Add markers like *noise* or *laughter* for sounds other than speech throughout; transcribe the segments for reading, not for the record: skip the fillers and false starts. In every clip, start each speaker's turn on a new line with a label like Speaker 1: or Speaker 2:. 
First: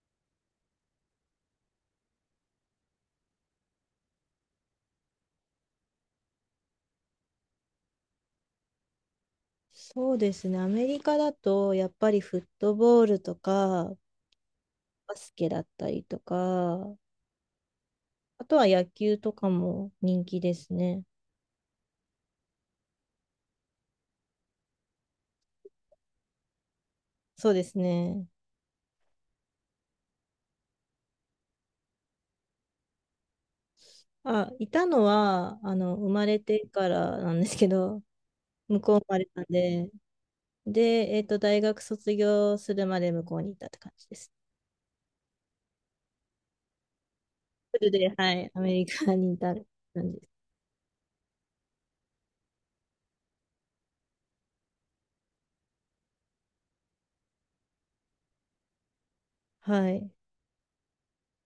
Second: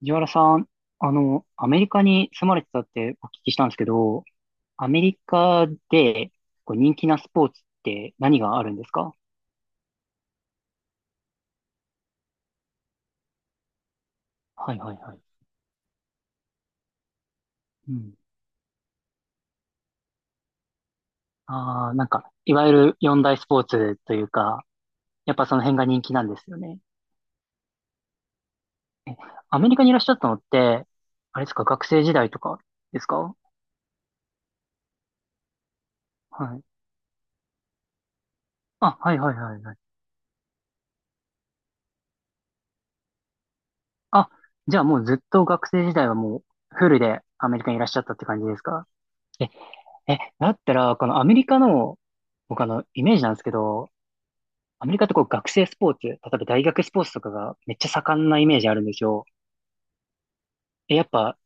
Speaker 1: 藤原さん、アメリカに住まれてたってお聞きしたんですけど、アメリカでこう人気なスポーツって何があるんですか？
Speaker 2: そうですね。アメリカだと、やっぱりフットボールとか、
Speaker 1: はいはい
Speaker 2: バ
Speaker 1: はい。
Speaker 2: スケだったりとか、
Speaker 1: うん。
Speaker 2: あとは野球とかも人気ですね。
Speaker 1: ああ、なんか、いわゆる四大スポーツというか、やっぱその辺が人気なんですよね。
Speaker 2: そうですね。
Speaker 1: え、アメリカにいらっしゃったのって、あれですか、学生時代とかですか？
Speaker 2: あ、いたのは、生まれ
Speaker 1: はい。
Speaker 2: てからなんですけど、向こ
Speaker 1: あ、
Speaker 2: う生
Speaker 1: は
Speaker 2: ま
Speaker 1: い
Speaker 2: れ
Speaker 1: はい
Speaker 2: たん
Speaker 1: はいはい。
Speaker 2: で、で、大学卒業するまで向こうにいたって感じで
Speaker 1: あ、
Speaker 2: す。
Speaker 1: じゃあもうずっと学生時代はもうフルでアメリカに
Speaker 2: フ
Speaker 1: いらっ
Speaker 2: ル
Speaker 1: しゃっ
Speaker 2: で、
Speaker 1: たって
Speaker 2: は
Speaker 1: 感じ
Speaker 2: い、
Speaker 1: で
Speaker 2: ア
Speaker 1: す
Speaker 2: メリ
Speaker 1: か？
Speaker 2: カにいた感
Speaker 1: え、
Speaker 2: じです。
Speaker 1: だったら、このアメリカの、僕イメージなんですけど、アメリカってこう学生スポーツ、例えば大学スポーツとかがめっちゃ盛んなイメージあるんですよ。
Speaker 2: はい。
Speaker 1: え、やっぱ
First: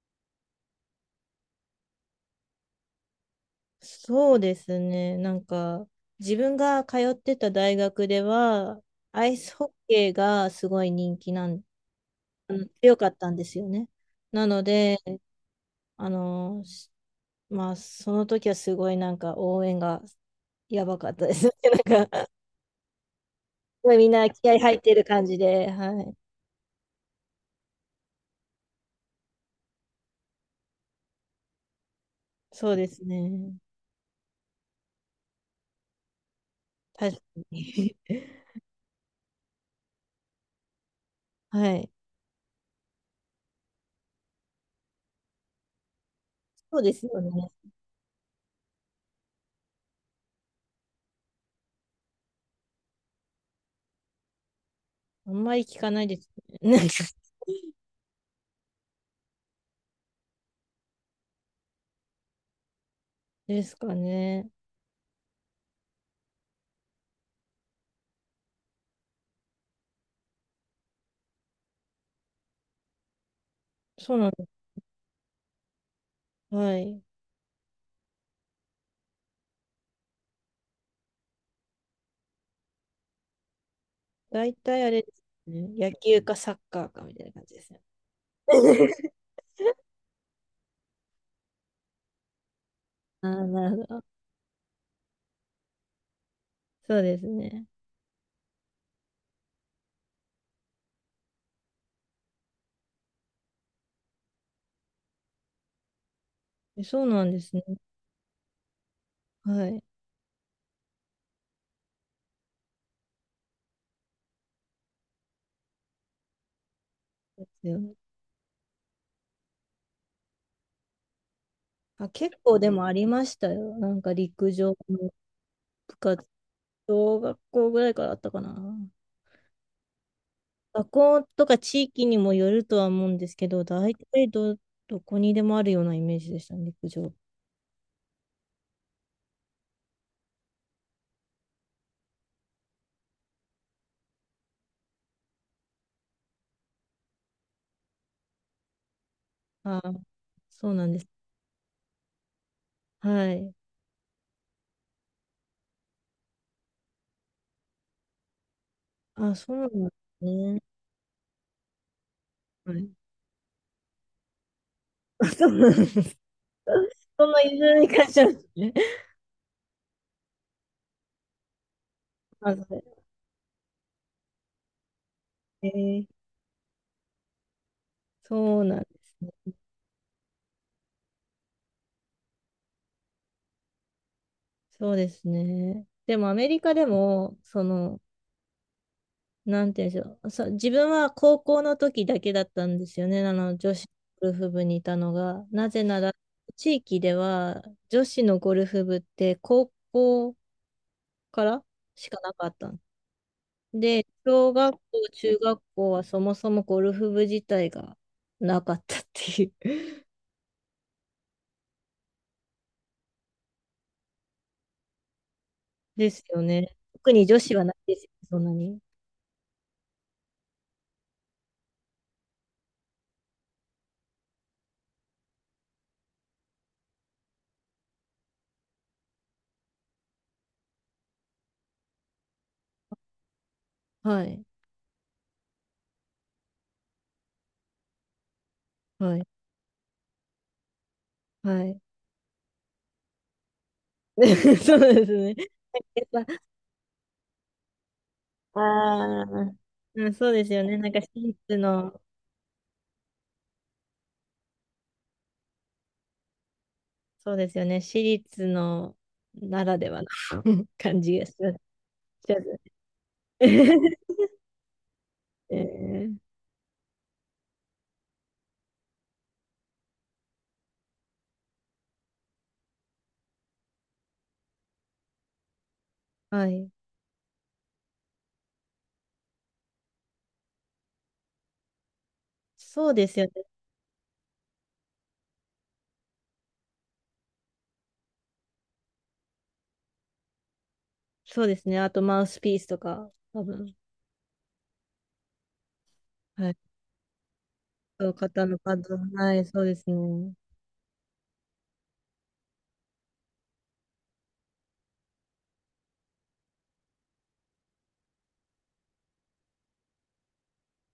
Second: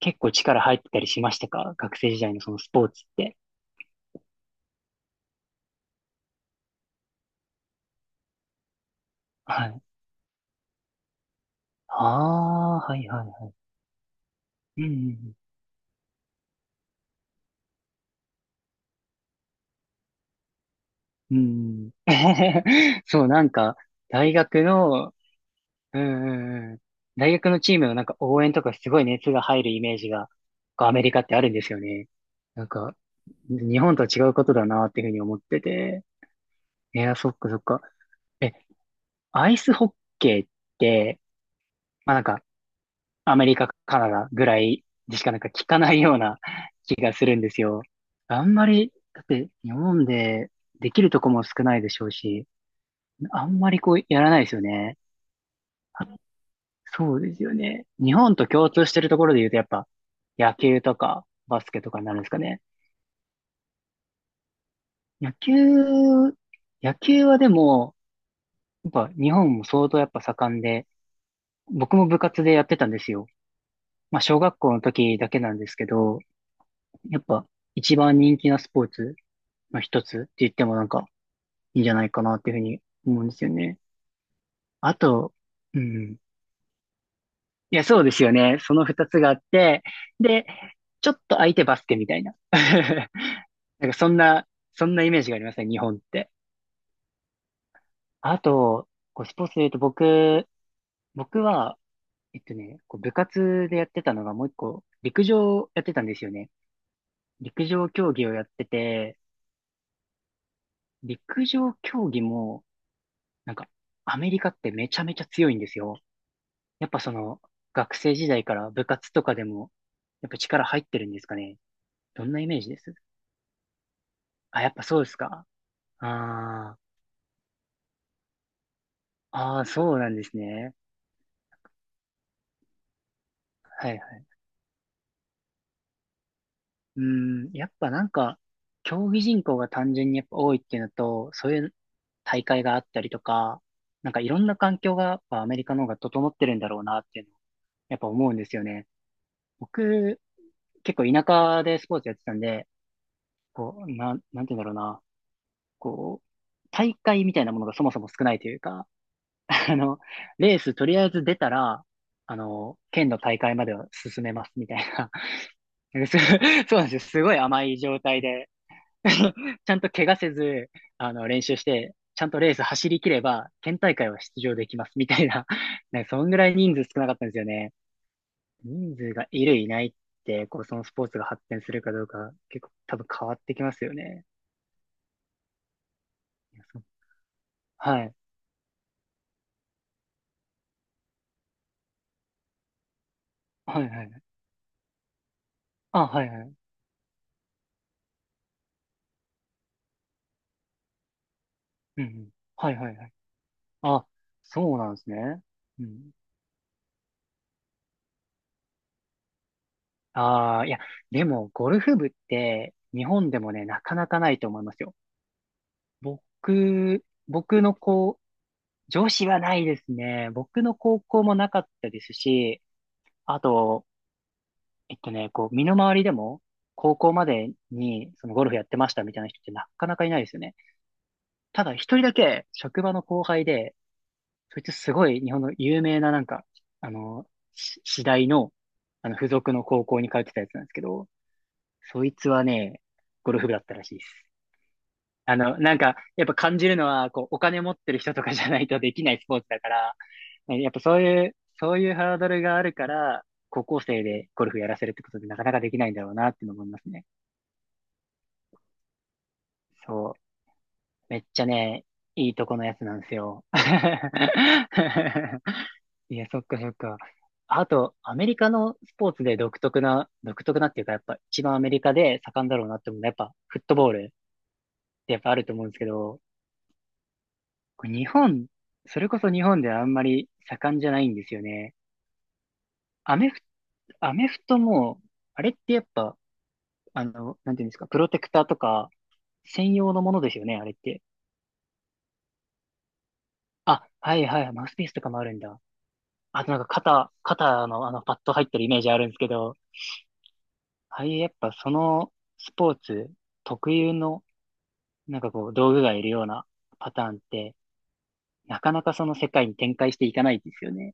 Speaker 1: 結構力入ってたりしましたか、学生時代のそのスポーツって。
Speaker 2: そうですね。なんか、自分が通ってた大学では、アイスホ
Speaker 1: は
Speaker 2: ッ
Speaker 1: い。
Speaker 2: ケーがすごい人気なん、あの
Speaker 1: ああ、
Speaker 2: 強
Speaker 1: は
Speaker 2: か
Speaker 1: い
Speaker 2: っ
Speaker 1: はい
Speaker 2: たんで
Speaker 1: は
Speaker 2: すよね。なの
Speaker 1: い。う
Speaker 2: で、
Speaker 1: ん
Speaker 2: あの、しまあ、その時はすごいなんか応援がやばかったで
Speaker 1: うんう
Speaker 2: すね。*laughs*
Speaker 1: ん。
Speaker 2: な
Speaker 1: うんうん。
Speaker 2: んか、す
Speaker 1: *laughs* そう、なんか、
Speaker 2: ごいみんな
Speaker 1: 大
Speaker 2: 気合
Speaker 1: 学
Speaker 2: 入ってる
Speaker 1: の、
Speaker 2: 感じで、
Speaker 1: うん
Speaker 2: はい。
Speaker 1: うんうん。大学のチームのなんか応援とかすごい熱が入るイメージが、こうアメリカってあるんですよね。なん
Speaker 2: そうで
Speaker 1: か、
Speaker 2: すね。
Speaker 1: 日本とは違うことだなっていうふうに思ってて。い
Speaker 2: 確
Speaker 1: や、
Speaker 2: か
Speaker 1: そっかそっか。
Speaker 2: に。
Speaker 1: え、
Speaker 2: *laughs*
Speaker 1: アイスホッケーって、
Speaker 2: はい。
Speaker 1: まあなんか、アメリカ、カナダぐらいでしかなんか聞かないような *laughs*
Speaker 2: そうで
Speaker 1: 気
Speaker 2: す
Speaker 1: が
Speaker 2: よ
Speaker 1: するんで
Speaker 2: ね。
Speaker 1: すよ。あんまり、だって日本でできるとこも少ないでしょうし、あんまりこうやらないですよね。
Speaker 2: あんまり聞かないですね。
Speaker 1: そうで
Speaker 2: *laughs*
Speaker 1: すよね。日本と共通してるところで言うと、やっぱ、野球とか、バスケとかになるんですかね。
Speaker 2: ですかね。
Speaker 1: 野球、野球はでも、やっぱ日本も相当やっぱ盛んで、僕も部活でやってたんですよ。
Speaker 2: そ
Speaker 1: ま
Speaker 2: う
Speaker 1: あ、
Speaker 2: なん
Speaker 1: 小
Speaker 2: で
Speaker 1: 学校の時だけなんですけど、
Speaker 2: す。はい。
Speaker 1: やっぱ一番人気なスポーツの一つって言ってもなんかいいんじゃないかなっていうふうに思うんですよね。
Speaker 2: 大体あ
Speaker 1: あ
Speaker 2: れです
Speaker 1: と、
Speaker 2: ね。
Speaker 1: う
Speaker 2: 野
Speaker 1: ん。
Speaker 2: 球かサッカーかみたいな感じです
Speaker 1: い
Speaker 2: ね。
Speaker 1: や、そうですよね。その二
Speaker 2: *laughs*
Speaker 1: つがあって、で、ちょっと相手バスケみたいな。*laughs*
Speaker 2: ああ、なるほ
Speaker 1: なんか
Speaker 2: ど。
Speaker 1: そんなイメージがありますね、日本って。
Speaker 2: そうですね。
Speaker 1: あと、こうスポーツで言うと僕は、こう部活でやってたのがもう一個、陸上やってたんですよね。
Speaker 2: えそうなんですね。
Speaker 1: 陸上競技をやってて、
Speaker 2: はい。
Speaker 1: 陸上競技も、なんか、アメリカってめちゃめちゃ強いんですよ。やっぱその、
Speaker 2: ですよね。
Speaker 1: 学生時代から部活とかでも、やっぱ力入ってるんですかね。
Speaker 2: あ、
Speaker 1: どん
Speaker 2: 結
Speaker 1: なイメ
Speaker 2: 構
Speaker 1: ー
Speaker 2: で
Speaker 1: ジで
Speaker 2: もあ
Speaker 1: す？
Speaker 2: りましたよ。なんか陸
Speaker 1: あ、
Speaker 2: 上
Speaker 1: やっぱそうで
Speaker 2: の
Speaker 1: すか。
Speaker 2: 部活、
Speaker 1: あ
Speaker 2: 小学校ぐらいからあったかな。
Speaker 1: あ、ああ、そうなんですね。
Speaker 2: 学校とか地域にもよるとは思うんですけど、
Speaker 1: は
Speaker 2: 大
Speaker 1: いはい。
Speaker 2: 体ど、どこにでもあるようなイメージでしたね、陸
Speaker 1: う
Speaker 2: 上。
Speaker 1: ん、やっぱなんか、競技人口が単純にやっぱ多いっていうのと、そういう大会があったりとか、なんかいろんな環境がやっぱアメリカの方が整ってるんだろうなっていうのをやっぱ思うんですよね。
Speaker 2: ああ、
Speaker 1: 僕、
Speaker 2: そうなん
Speaker 1: 結
Speaker 2: で
Speaker 1: 構
Speaker 2: す。
Speaker 1: 田舎でスポーツやってたんで、
Speaker 2: はい。
Speaker 1: こう、なんて言うんだろうな、こう、大会みたいなものがそもそも少ないというか、
Speaker 2: あ、
Speaker 1: *laughs*
Speaker 2: そうな
Speaker 1: あ
Speaker 2: んで
Speaker 1: の、
Speaker 2: す
Speaker 1: レー
Speaker 2: ね。
Speaker 1: スとりあえず出たら、
Speaker 2: はい。
Speaker 1: 県の大会までは進めますみたいな。
Speaker 2: *laughs* あそうなんで
Speaker 1: *laughs* そう
Speaker 2: す。*laughs*
Speaker 1: そうなんですよ。す
Speaker 2: そ
Speaker 1: ごい
Speaker 2: のい
Speaker 1: 甘
Speaker 2: ず
Speaker 1: い
Speaker 2: れに
Speaker 1: 状
Speaker 2: 関して
Speaker 1: 態
Speaker 2: はです
Speaker 1: で
Speaker 2: ね。
Speaker 1: *laughs* ちゃんと怪我せず、練習して、ちゃんとレー
Speaker 2: ま
Speaker 1: ス
Speaker 2: ず、
Speaker 1: 走り切れば、県大会は出場できます、みたいな。
Speaker 2: え
Speaker 1: *laughs*
Speaker 2: ー
Speaker 1: ね、そんぐらい人数少なかったんですよね。
Speaker 2: そうなんで
Speaker 1: 人数
Speaker 2: す
Speaker 1: がい
Speaker 2: ね。
Speaker 1: る、いないって、こう、そのスポーツが発展するかどうか、結構多分変わってきますよね。
Speaker 2: そうですね。でもアメ
Speaker 1: い
Speaker 2: リ
Speaker 1: や、
Speaker 2: カ
Speaker 1: そう。
Speaker 2: でも、その、
Speaker 1: はい。
Speaker 2: なんて言うんでしょう。そう、自分は高校の時だけだったんですよね。あの、女
Speaker 1: は
Speaker 2: 子
Speaker 1: いはい。
Speaker 2: ゴルフ部にいたのが。なぜな
Speaker 1: あ、
Speaker 2: ら、
Speaker 1: はいはい。
Speaker 2: 地域では女子のゴルフ部って高校から
Speaker 1: うんう
Speaker 2: しか
Speaker 1: ん。
Speaker 2: なかった
Speaker 1: はい
Speaker 2: ん
Speaker 1: はいはい。
Speaker 2: で、
Speaker 1: あ、
Speaker 2: 小学
Speaker 1: そう
Speaker 2: 校、
Speaker 1: なんです
Speaker 2: 中
Speaker 1: ね。
Speaker 2: 学
Speaker 1: う
Speaker 2: 校は
Speaker 1: ん。
Speaker 2: そもそもゴルフ部自体がなかったっていう
Speaker 1: ああ、いや、でも、ゴルフ部って、日本でもね、なかなかないと思いますよ。
Speaker 2: ですよね。特に女子
Speaker 1: 僕
Speaker 2: はな
Speaker 1: の
Speaker 2: いですよ
Speaker 1: 子
Speaker 2: ね、そんなに。
Speaker 1: 上司はないですね。僕の高校もなかったですし、あと、こう、身の回りでも、高校までに、そのゴルフやってましたみたいな人ってなかなかいないですよね。ただ、一人だけ、職場の後輩で、
Speaker 2: はい。
Speaker 1: そいつすごい日本の有名ななんか、あの、私大の、
Speaker 2: はい。
Speaker 1: 付属の高校に通ってたやつなんですけど、
Speaker 2: はい。
Speaker 1: そいつはね、ゴルフ部だったらしいです。
Speaker 2: *laughs* そうですね。
Speaker 1: なんか、
Speaker 2: やっ
Speaker 1: やっぱ感じるのは、こう、お金持ってる人とかじゃ
Speaker 2: ぱ、
Speaker 1: ないとできない
Speaker 2: あ
Speaker 1: ス
Speaker 2: あ、
Speaker 1: ポーツだから、
Speaker 2: うん、そうです
Speaker 1: ね、
Speaker 2: よ
Speaker 1: やっ
Speaker 2: ね。
Speaker 1: ぱ
Speaker 2: なん
Speaker 1: そ
Speaker 2: か
Speaker 1: う
Speaker 2: 私
Speaker 1: いう、
Speaker 2: 立
Speaker 1: そういう
Speaker 2: の、
Speaker 1: ハードルがあるから、高校生でゴルフやらせるってことでなかなかできないんだろうなっていうのを思いますね。
Speaker 2: そうですよね。私立のならではの
Speaker 1: そう。
Speaker 2: *laughs* 感じ
Speaker 1: め
Speaker 2: が
Speaker 1: っ
Speaker 2: し
Speaker 1: ちゃ
Speaker 2: ます
Speaker 1: ね、い
Speaker 2: し
Speaker 1: い
Speaker 2: ま
Speaker 1: と
Speaker 2: す
Speaker 1: こ
Speaker 2: ね。
Speaker 1: のやつなんですよ。
Speaker 2: *laughs*
Speaker 1: *laughs*
Speaker 2: え
Speaker 1: いや、
Speaker 2: ー
Speaker 1: そっかそっか。あと、アメリカのスポーツで独特な、独特なっていうか、やっぱ一番アメリカで盛んだろうなって思うのは、やっぱフットボールってやっぱあると思うんですけど、
Speaker 2: はい。
Speaker 1: これ日本、それこそ日本ではあんまり盛んじゃないんですよね。
Speaker 2: そうで
Speaker 1: ア
Speaker 2: すよ
Speaker 1: メフ、
Speaker 2: ね。
Speaker 1: アメフトも、あれってやっぱ、なんていうんですか、プロテクターとか、専用のものですよね、あれって。
Speaker 2: そうですね。あとマウスピースとか、多分。
Speaker 1: あ、はいはい、マウスピースとかもあるんだ。あ
Speaker 2: は
Speaker 1: と
Speaker 2: い。
Speaker 1: なんか肩の
Speaker 2: そう、
Speaker 1: パッド入
Speaker 2: 肩
Speaker 1: って
Speaker 2: の
Speaker 1: るイ
Speaker 2: パッ
Speaker 1: メージ
Speaker 2: ド。
Speaker 1: あるんですけ
Speaker 2: はい、
Speaker 1: ど、
Speaker 2: そうですね。
Speaker 1: ああいうやっぱそのスポーツ特有の、なんかこう、道具がいるようなパターンって、なかなかその世界に展開していかないですよね。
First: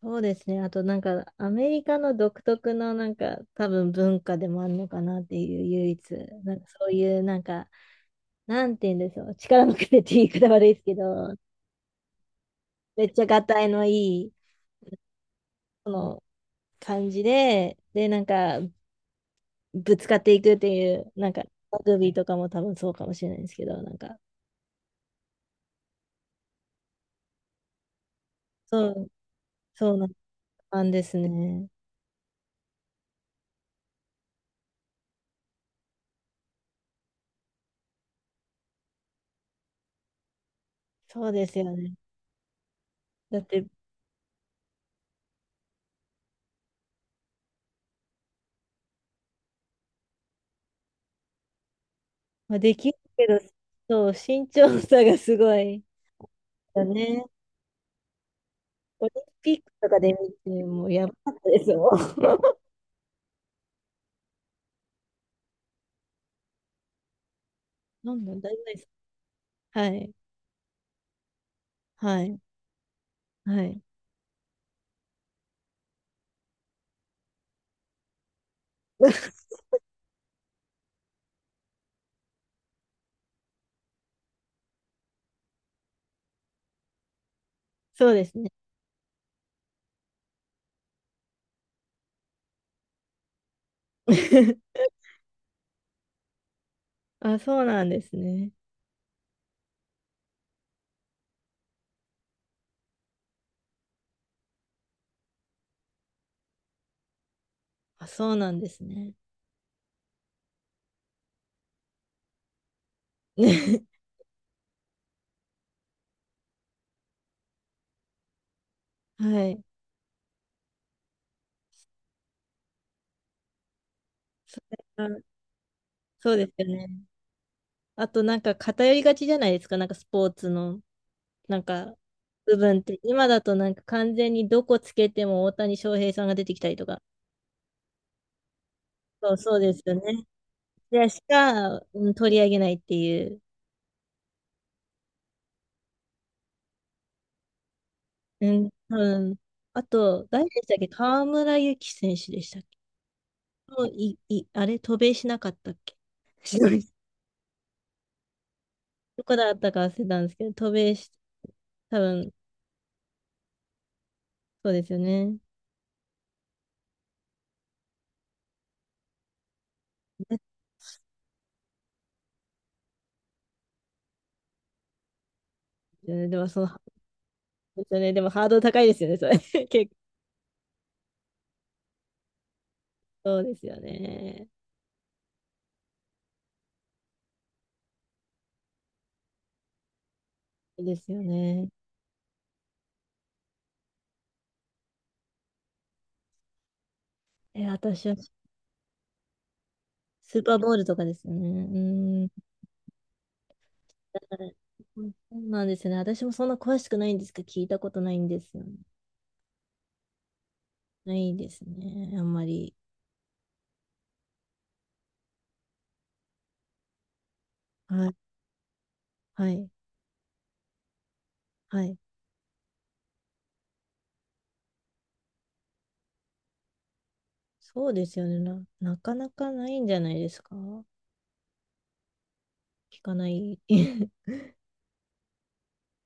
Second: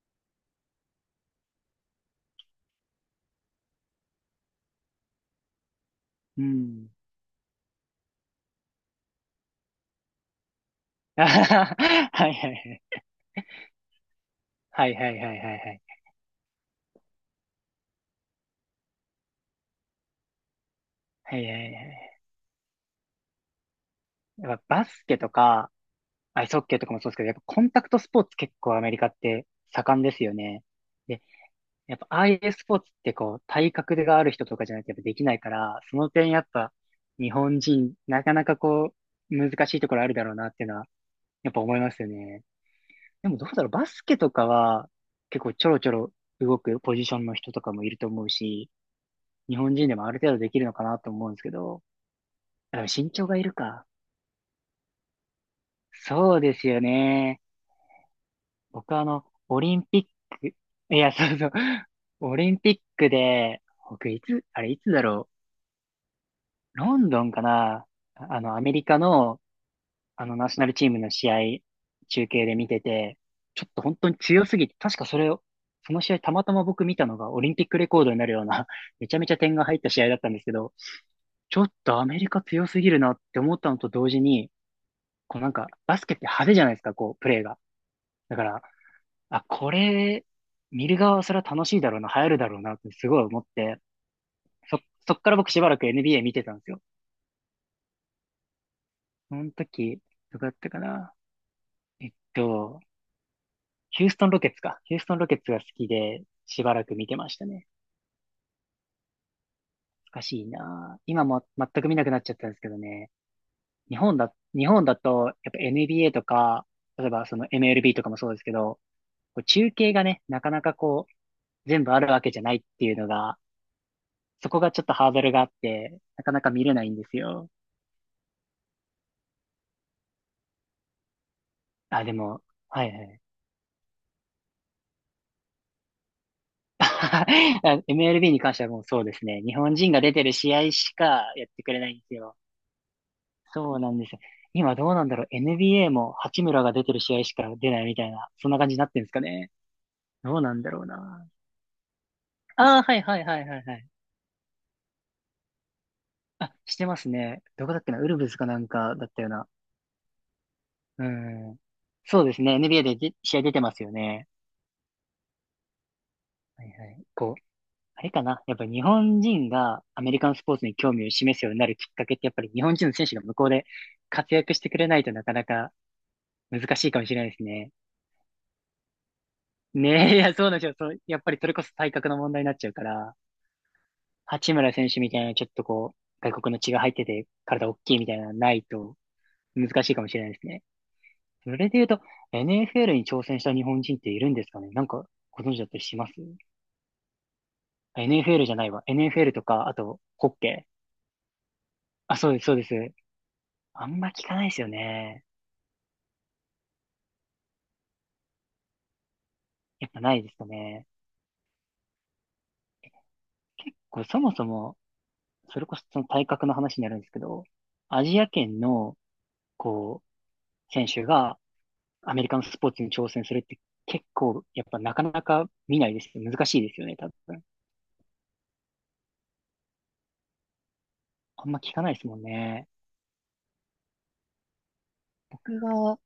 Speaker 2: そうですね。あとなんかアメリカの独特のなんか多分文化でもあるのかなっていう唯一、
Speaker 1: う
Speaker 2: なんかそ
Speaker 1: ん。
Speaker 2: ういうなんか、なんて言うんでしょう。力のくれって言い方悪いですけ
Speaker 1: *laughs*
Speaker 2: ど、
Speaker 1: はいはいはい。
Speaker 2: めっちゃがたいのいい、
Speaker 1: はいはいはいはいはい。
Speaker 2: その感じで、でなんかぶつかっていくっていう、なん
Speaker 1: は
Speaker 2: か
Speaker 1: いはいはい
Speaker 2: ラ
Speaker 1: は
Speaker 2: グビー
Speaker 1: い。
Speaker 2: とかも多分そうかもしれないですけど、なんか、
Speaker 1: やっぱバスケとか、アイスホッケーとかもそうですけど、やっぱコンタクトスポーツ結構ア
Speaker 2: そ
Speaker 1: メリカ
Speaker 2: う、
Speaker 1: って
Speaker 2: そう
Speaker 1: 盛ん
Speaker 2: な
Speaker 1: ですよね。
Speaker 2: 感じです
Speaker 1: で、
Speaker 2: ね。
Speaker 1: やっぱああいうスポーツってこう、体格がある人とかじゃないとやっぱできないから、その点やっぱ日本人、なかなかこう、難しいところあるだろうなっていうのは、
Speaker 2: そうで
Speaker 1: やっ
Speaker 2: す
Speaker 1: ぱ思
Speaker 2: よ
Speaker 1: いま
Speaker 2: ね。
Speaker 1: すよね。でも
Speaker 2: だ
Speaker 1: ど
Speaker 2: っ
Speaker 1: うだ
Speaker 2: て、
Speaker 1: ろう、バスケとかは結構ちょろちょろ動くポジションの人とかもいると思うし、日本人でもある程度できるのかなと思うんですけど、
Speaker 2: まあ、で
Speaker 1: あでも
Speaker 2: きる
Speaker 1: 身
Speaker 2: け
Speaker 1: 長が
Speaker 2: ど、
Speaker 1: いるか。
Speaker 2: そう、身長差がすごい
Speaker 1: そうですよ
Speaker 2: よね。
Speaker 1: ね。僕は
Speaker 2: オリンピ
Speaker 1: オ
Speaker 2: ック
Speaker 1: リン
Speaker 2: とか
Speaker 1: ピ
Speaker 2: で見
Speaker 1: ック、
Speaker 2: て、
Speaker 1: い
Speaker 2: もうやば
Speaker 1: や、そ
Speaker 2: かっ
Speaker 1: うそ
Speaker 2: た
Speaker 1: う。
Speaker 2: ですよ。
Speaker 1: オリ
Speaker 2: *laughs*
Speaker 1: ンピックで、僕いつ、あれいつだろう。ロンドンかな。
Speaker 2: どんだ、大
Speaker 1: ア
Speaker 2: 丈夫
Speaker 1: メ
Speaker 2: で
Speaker 1: リ
Speaker 2: す。
Speaker 1: カの、
Speaker 2: はい、
Speaker 1: ナショナルチームの試合、
Speaker 2: は
Speaker 1: 中
Speaker 2: い、
Speaker 1: 継で見てて、ち
Speaker 2: は
Speaker 1: ょっ
Speaker 2: い。
Speaker 1: と本当に強すぎて、確かそれを、その試合たまたま僕見たのがオリンピックレコードになるような、*laughs* めちゃめちゃ
Speaker 2: *laughs*
Speaker 1: 点が入った試合だったんですけど、ちょっとアメリカ強すぎるなって思ったのと同時に、こうなんか、バスケって派手じゃないですか、こう、プレーが。
Speaker 2: そうで
Speaker 1: だ
Speaker 2: す
Speaker 1: か
Speaker 2: ね。
Speaker 1: ら、あ、これ、見る側はそれは楽しいだろうな、流行るだろうなってすごい思って、
Speaker 2: *laughs*
Speaker 1: そ、そっから僕しばらく NBA 見てたんですよ。
Speaker 2: あ、そうなんですね。
Speaker 1: その時、どこだったかな。えっと、ヒューストンロケッツか。ヒューストンロケッツが好きで、しばらく見てましたね。
Speaker 2: あ、そうなんですね。
Speaker 1: 懐かしいな。今も全く見なくなっちゃったんですけどね。
Speaker 2: ね
Speaker 1: 日
Speaker 2: *laughs*
Speaker 1: 本だ、日本だと、やっぱ NBA とか、例えばその MLB とかもそうですけど、こう
Speaker 2: はい。
Speaker 1: 中継がね、なかなかこう、全部あるわけじゃないっていうのが、そこ
Speaker 2: そ
Speaker 1: が
Speaker 2: れ
Speaker 1: ちょっとハー
Speaker 2: が
Speaker 1: ドルがあって、な
Speaker 2: そ
Speaker 1: か
Speaker 2: う
Speaker 1: な
Speaker 2: で
Speaker 1: か
Speaker 2: す
Speaker 1: 見
Speaker 2: よ
Speaker 1: れな
Speaker 2: ね。
Speaker 1: いんですよ。
Speaker 2: あと、なんか偏りがちじゃないですか、なんかスポーツの、なんか
Speaker 1: あ、でも、
Speaker 2: 部分っ
Speaker 1: はい
Speaker 2: て。
Speaker 1: はい。
Speaker 2: 今だとなんか完全にどこつけても大谷翔平さんが出てきたりとか。
Speaker 1: *laughs* あ MLB に関してはもうそうです
Speaker 2: そう、
Speaker 1: ね。日
Speaker 2: そうで
Speaker 1: 本
Speaker 2: す
Speaker 1: 人
Speaker 2: よ
Speaker 1: が出て
Speaker 2: ね。
Speaker 1: る試合しか
Speaker 2: で、し
Speaker 1: やってく
Speaker 2: か、
Speaker 1: れないんで
Speaker 2: うん
Speaker 1: す
Speaker 2: 取
Speaker 1: よ。
Speaker 2: り上げないっていう。
Speaker 1: そうなんですよ。今どうなんだろう。NBA も八村が出てる試合しか出ないみたいな、
Speaker 2: う
Speaker 1: そんな感
Speaker 2: ん、
Speaker 1: じになってるんです
Speaker 2: う
Speaker 1: か
Speaker 2: ん。
Speaker 1: ね。
Speaker 2: あと、
Speaker 1: どう
Speaker 2: 誰で
Speaker 1: なん
Speaker 2: し
Speaker 1: だ
Speaker 2: たっ
Speaker 1: ろう
Speaker 2: け河
Speaker 1: な。
Speaker 2: 村勇輝選手でしたっけ
Speaker 1: ああ、はいはいはいはいは
Speaker 2: もう
Speaker 1: い。
Speaker 2: い、い、あれ、渡米しなかったっけ
Speaker 1: あ、
Speaker 2: しな
Speaker 1: し
Speaker 2: い
Speaker 1: てますね。どこだっけな。ウルブズかなんかだった
Speaker 2: ど
Speaker 1: よう
Speaker 2: こ
Speaker 1: な。
Speaker 2: だったか忘れたんですけど、*laughs* 渡米
Speaker 1: う
Speaker 2: し、
Speaker 1: ん。
Speaker 2: 多
Speaker 1: そう
Speaker 2: 分、
Speaker 1: ですね。NBA で試合出てますよね。
Speaker 2: そうですよね。
Speaker 1: はいはい。こうあれかな。やっぱり日本人がアメリカン
Speaker 2: で
Speaker 1: スポーツに興味を示すようになるきっかけってやっぱり日本人の選手が向こうで活躍してくれないとなかなか
Speaker 2: すよねでも、その、
Speaker 1: 難しいかもしれないですね。
Speaker 2: うですよね。でも、ハードル高いですよね、それ。*laughs* 結構、
Speaker 1: ねえ、いや、そうなんですよ。そう、やっぱりそれこそ体格の問題になっちゃうから、
Speaker 2: ですよね。
Speaker 1: 八村選手みたいなちょっとこう、外国の血が入ってて体大きいみたいなのないと難しいかもしれないですね。
Speaker 2: そうですよ
Speaker 1: それ
Speaker 2: ね。
Speaker 1: で言うと、NFL に挑戦した日本人っているんですかね、なんかご存知だったりします？
Speaker 2: え、私は、
Speaker 1: NFL じゃないわ。NFL とか、あと、ホッ
Speaker 2: スーパー
Speaker 1: ケ
Speaker 2: ボー
Speaker 1: ー。
Speaker 2: ルとかですよね。
Speaker 1: あ、
Speaker 2: う
Speaker 1: そうです、
Speaker 2: ん。
Speaker 1: そうです。あんま聞かないですよ
Speaker 2: そ
Speaker 1: ね。
Speaker 2: うなんですよね。私もそんな詳しくないんですけど、聞いたことないんですよね。
Speaker 1: やっぱないですかね。
Speaker 2: ないですね。あんまり。
Speaker 1: 結構そもそも、それこそその体格の話になるんですけど、ア
Speaker 2: はい。
Speaker 1: ジア圏の、
Speaker 2: はい。
Speaker 1: こう、選手が
Speaker 2: はい。
Speaker 1: アメリカのスポーツに挑戦するって結構、やっぱなかなか見ないです。難しいですよね、多分。
Speaker 2: そうですよね。なかなかないんじゃないですか
Speaker 1: あんま聞かないですもんね。
Speaker 2: 聞かない。*laughs*
Speaker 1: 僕が、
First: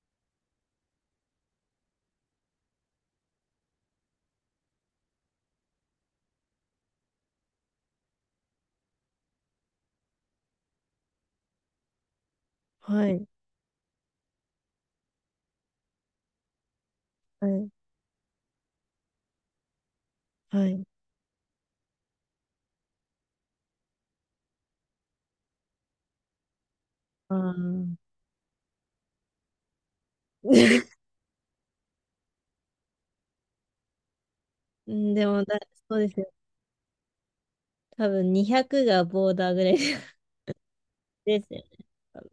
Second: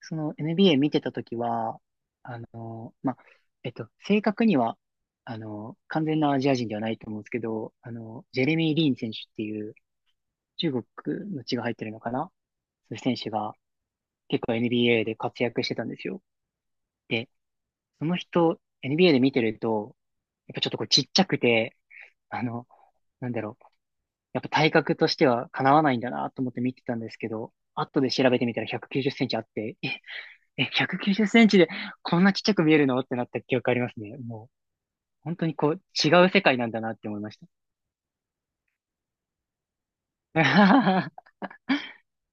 Speaker 1: その NBA 見てた時は、あの、まあ、正確には、あの、完全なアジア人ではないと思うんですけど、あの、ジェレミー・リン選手っていう、中国の血が入ってるのかな。そういう
Speaker 2: は
Speaker 1: 選
Speaker 2: い、
Speaker 1: 手が結構 NBA で活躍してたんですよ。で、
Speaker 2: はい、
Speaker 1: その人、NBA で見てると、やっぱ
Speaker 2: は
Speaker 1: ちょっと
Speaker 2: い。
Speaker 1: こうちっちゃくて、あの、なんだろう。やっぱ体格としては叶わないんだなと思って見てたんですけ
Speaker 2: あ
Speaker 1: ど、
Speaker 2: ー
Speaker 1: 後で調べてみたら190センチあって、え、え、190
Speaker 2: *laughs*
Speaker 1: センチでこんなちっちゃく見えるのってなった記憶ありますね。もう、
Speaker 2: うんで
Speaker 1: 本
Speaker 2: も
Speaker 1: 当に
Speaker 2: だ、
Speaker 1: こう
Speaker 2: そうで
Speaker 1: 違
Speaker 2: す
Speaker 1: う
Speaker 2: よ。
Speaker 1: 世界なんだなって思いました。
Speaker 2: 多分200がボーダーぐらい *laughs*
Speaker 1: *laughs*
Speaker 2: ですよね。多分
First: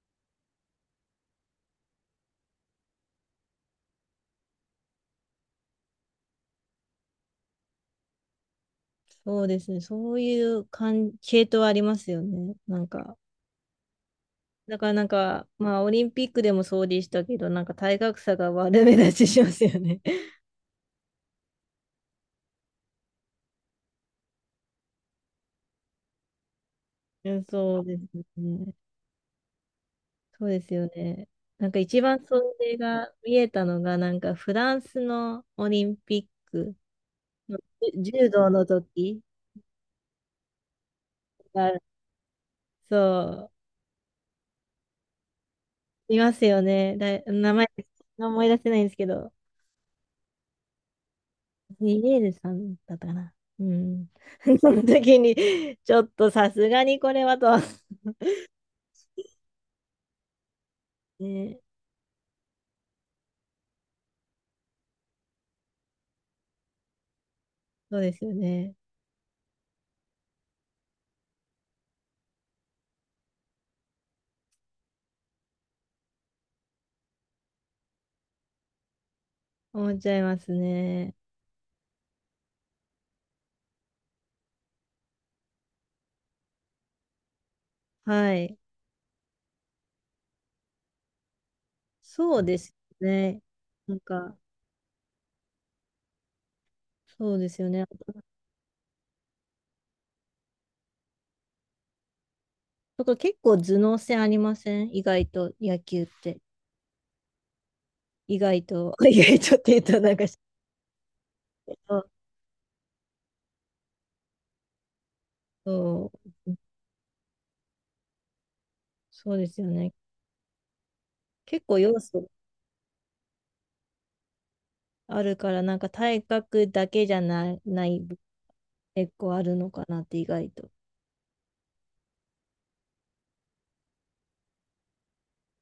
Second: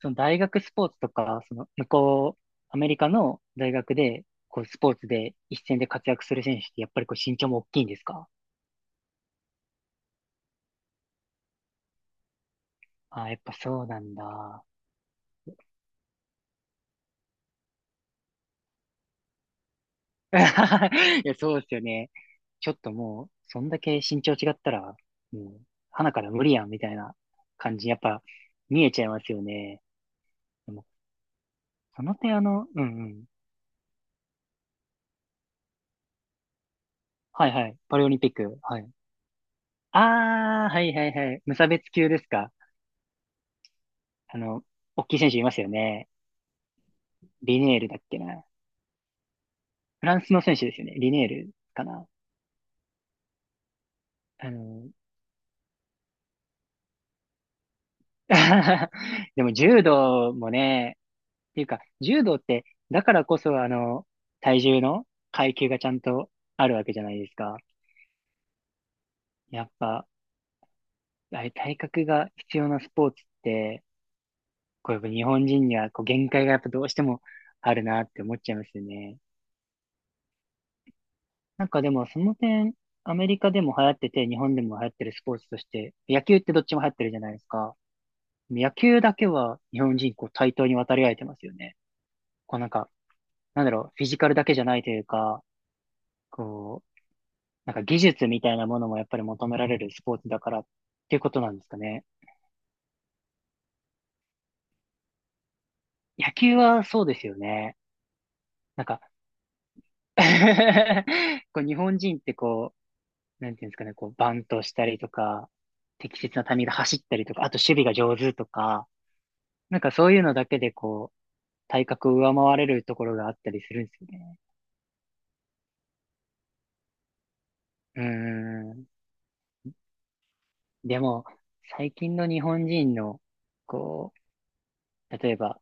Speaker 1: その大学スポーツとか、その向こう、アメリカの大学で、こう、スポーツで一戦で活躍する選手って、やっぱりこう、身長も大きいんですか？
Speaker 2: そうですね。そういう感、系統ありますよね。なんか、
Speaker 1: あやっぱそうなんだ。
Speaker 2: だからなんか、まあ、オリンピックでもそうでしたけど、なんか体格差が悪目立ちしますよね。*laughs*
Speaker 1: *laughs* いや、そうですよね。ちょっともう、そんだけ身長違ったら、もう、鼻から無理やん、みたいな
Speaker 2: うん
Speaker 1: 感
Speaker 2: そう
Speaker 1: じ、
Speaker 2: で
Speaker 1: やっ
Speaker 2: す
Speaker 1: ぱ、
Speaker 2: ね。
Speaker 1: 見えちゃいますよね。
Speaker 2: そうで
Speaker 1: で
Speaker 2: す
Speaker 1: も、
Speaker 2: よね。なんか一
Speaker 1: その
Speaker 2: 番
Speaker 1: 点あ
Speaker 2: そ
Speaker 1: の、
Speaker 2: れ
Speaker 1: うんう
Speaker 2: が
Speaker 1: ん。
Speaker 2: 見えたのが、なんかフランスのオリンピック
Speaker 1: はい
Speaker 2: の
Speaker 1: はい。パリオリンピ
Speaker 2: 柔
Speaker 1: ッ
Speaker 2: 道
Speaker 1: ク。
Speaker 2: の
Speaker 1: はい。
Speaker 2: 時
Speaker 1: ああ、はいはいはい。無差
Speaker 2: が、
Speaker 1: 別級ですか。
Speaker 2: そう、
Speaker 1: あの、大きい選手いますよね。
Speaker 2: いますよね。だ、名
Speaker 1: リ
Speaker 2: 前、
Speaker 1: ネールだっけな。
Speaker 2: 思い出せないんですけど、
Speaker 1: フランスの選手ですよね。リネールかな。
Speaker 2: ニエルさんだったかな。うん。
Speaker 1: あ
Speaker 2: *laughs* その
Speaker 1: の、
Speaker 2: 時に、ちょっとさすがにこれはと。*laughs*
Speaker 1: *laughs* でも柔道もね、っ
Speaker 2: ね、
Speaker 1: ていうか、柔道って、だからこそあの、体重の階級がちゃんとあるわけじゃないですか。
Speaker 2: そうですよね。
Speaker 1: やっぱ、あれ体格が必要なスポーツって、こうやっぱ日本人にはこう限界がやっぱどうしてもあるなって思っちゃいますよね。
Speaker 2: 思っちゃいますね。
Speaker 1: なんかでもその点、アメリカでも流行ってて、日本でも流行ってるスポーツとして、野球ってどっちも流行ってるじゃないですか。
Speaker 2: はい。
Speaker 1: 野球だけは日本人こう対等に渡り合えてますよね。
Speaker 2: そう
Speaker 1: こ
Speaker 2: で
Speaker 1: うなん
Speaker 2: す
Speaker 1: か、
Speaker 2: ね。
Speaker 1: なんだろう、
Speaker 2: なん
Speaker 1: フィジカル
Speaker 2: か、
Speaker 1: だけじゃないというか、こう、
Speaker 2: そうですよ
Speaker 1: なんか
Speaker 2: ね。
Speaker 1: 技術みたいなものもやっぱり求められるスポーツだからっていうことなんですかね。
Speaker 2: だから結構頭脳戦ありません意外と野球っ
Speaker 1: 野
Speaker 2: て。
Speaker 1: 球はそうですよね。
Speaker 2: 意外
Speaker 1: なん
Speaker 2: と、
Speaker 1: か
Speaker 2: *laughs* 意外とって言うとなんかし、
Speaker 1: *laughs* こう日本
Speaker 2: あ
Speaker 1: 人ってこう、なんていうんですかね、こうバントしたりとか、
Speaker 2: そ
Speaker 1: 適切な
Speaker 2: う、
Speaker 1: タイミングで走ったりとか、あと守備が上手とか、
Speaker 2: そうですよ
Speaker 1: なんか
Speaker 2: ね。
Speaker 1: そういうのだけでこう、
Speaker 2: 結構
Speaker 1: 体
Speaker 2: 要
Speaker 1: 格を
Speaker 2: 素
Speaker 1: 上回れるところがあったりするんですよね。
Speaker 2: あるから、なんか体格だけじゃない、な
Speaker 1: うー
Speaker 2: い
Speaker 1: ん。
Speaker 2: 結構あるのかなって意外と。
Speaker 1: でも、最近の日本人の、こう、例えば、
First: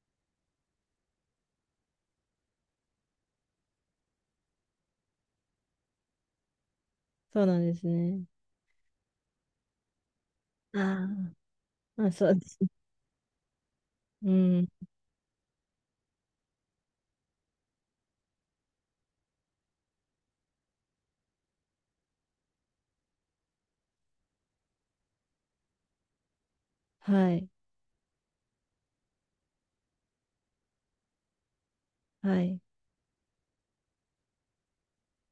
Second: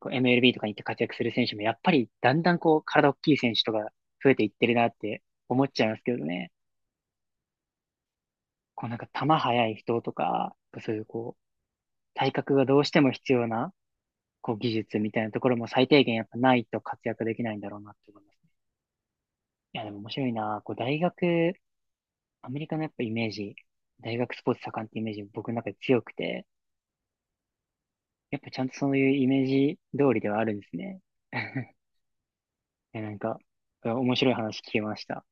Speaker 1: こう MLB とかに行って活躍する選手も、やっぱりだんだんこう、体大きい選手とか増えていってるなって思っちゃいますけどね。
Speaker 2: そうなんですね。
Speaker 1: こうなんか球速い人とか、そういう
Speaker 2: あ
Speaker 1: こう、
Speaker 2: あ、あ、そ
Speaker 1: 体
Speaker 2: うで
Speaker 1: 格
Speaker 2: す。
Speaker 1: がどうしても必要な、
Speaker 2: う
Speaker 1: こう
Speaker 2: ん。
Speaker 1: 技術みたいなところも最低限やっぱないと活躍できないんだろうなって思いますね。いや、でも面白いな。こう大学、アメリカのやっぱイメージ、大学スポーツ盛んってイメージ僕の中で強くて、
Speaker 2: はい。
Speaker 1: やっぱちゃんとそういうイメージ通りではあるんですね。*laughs*
Speaker 2: はい。
Speaker 1: え、なんか、面白い話聞けました。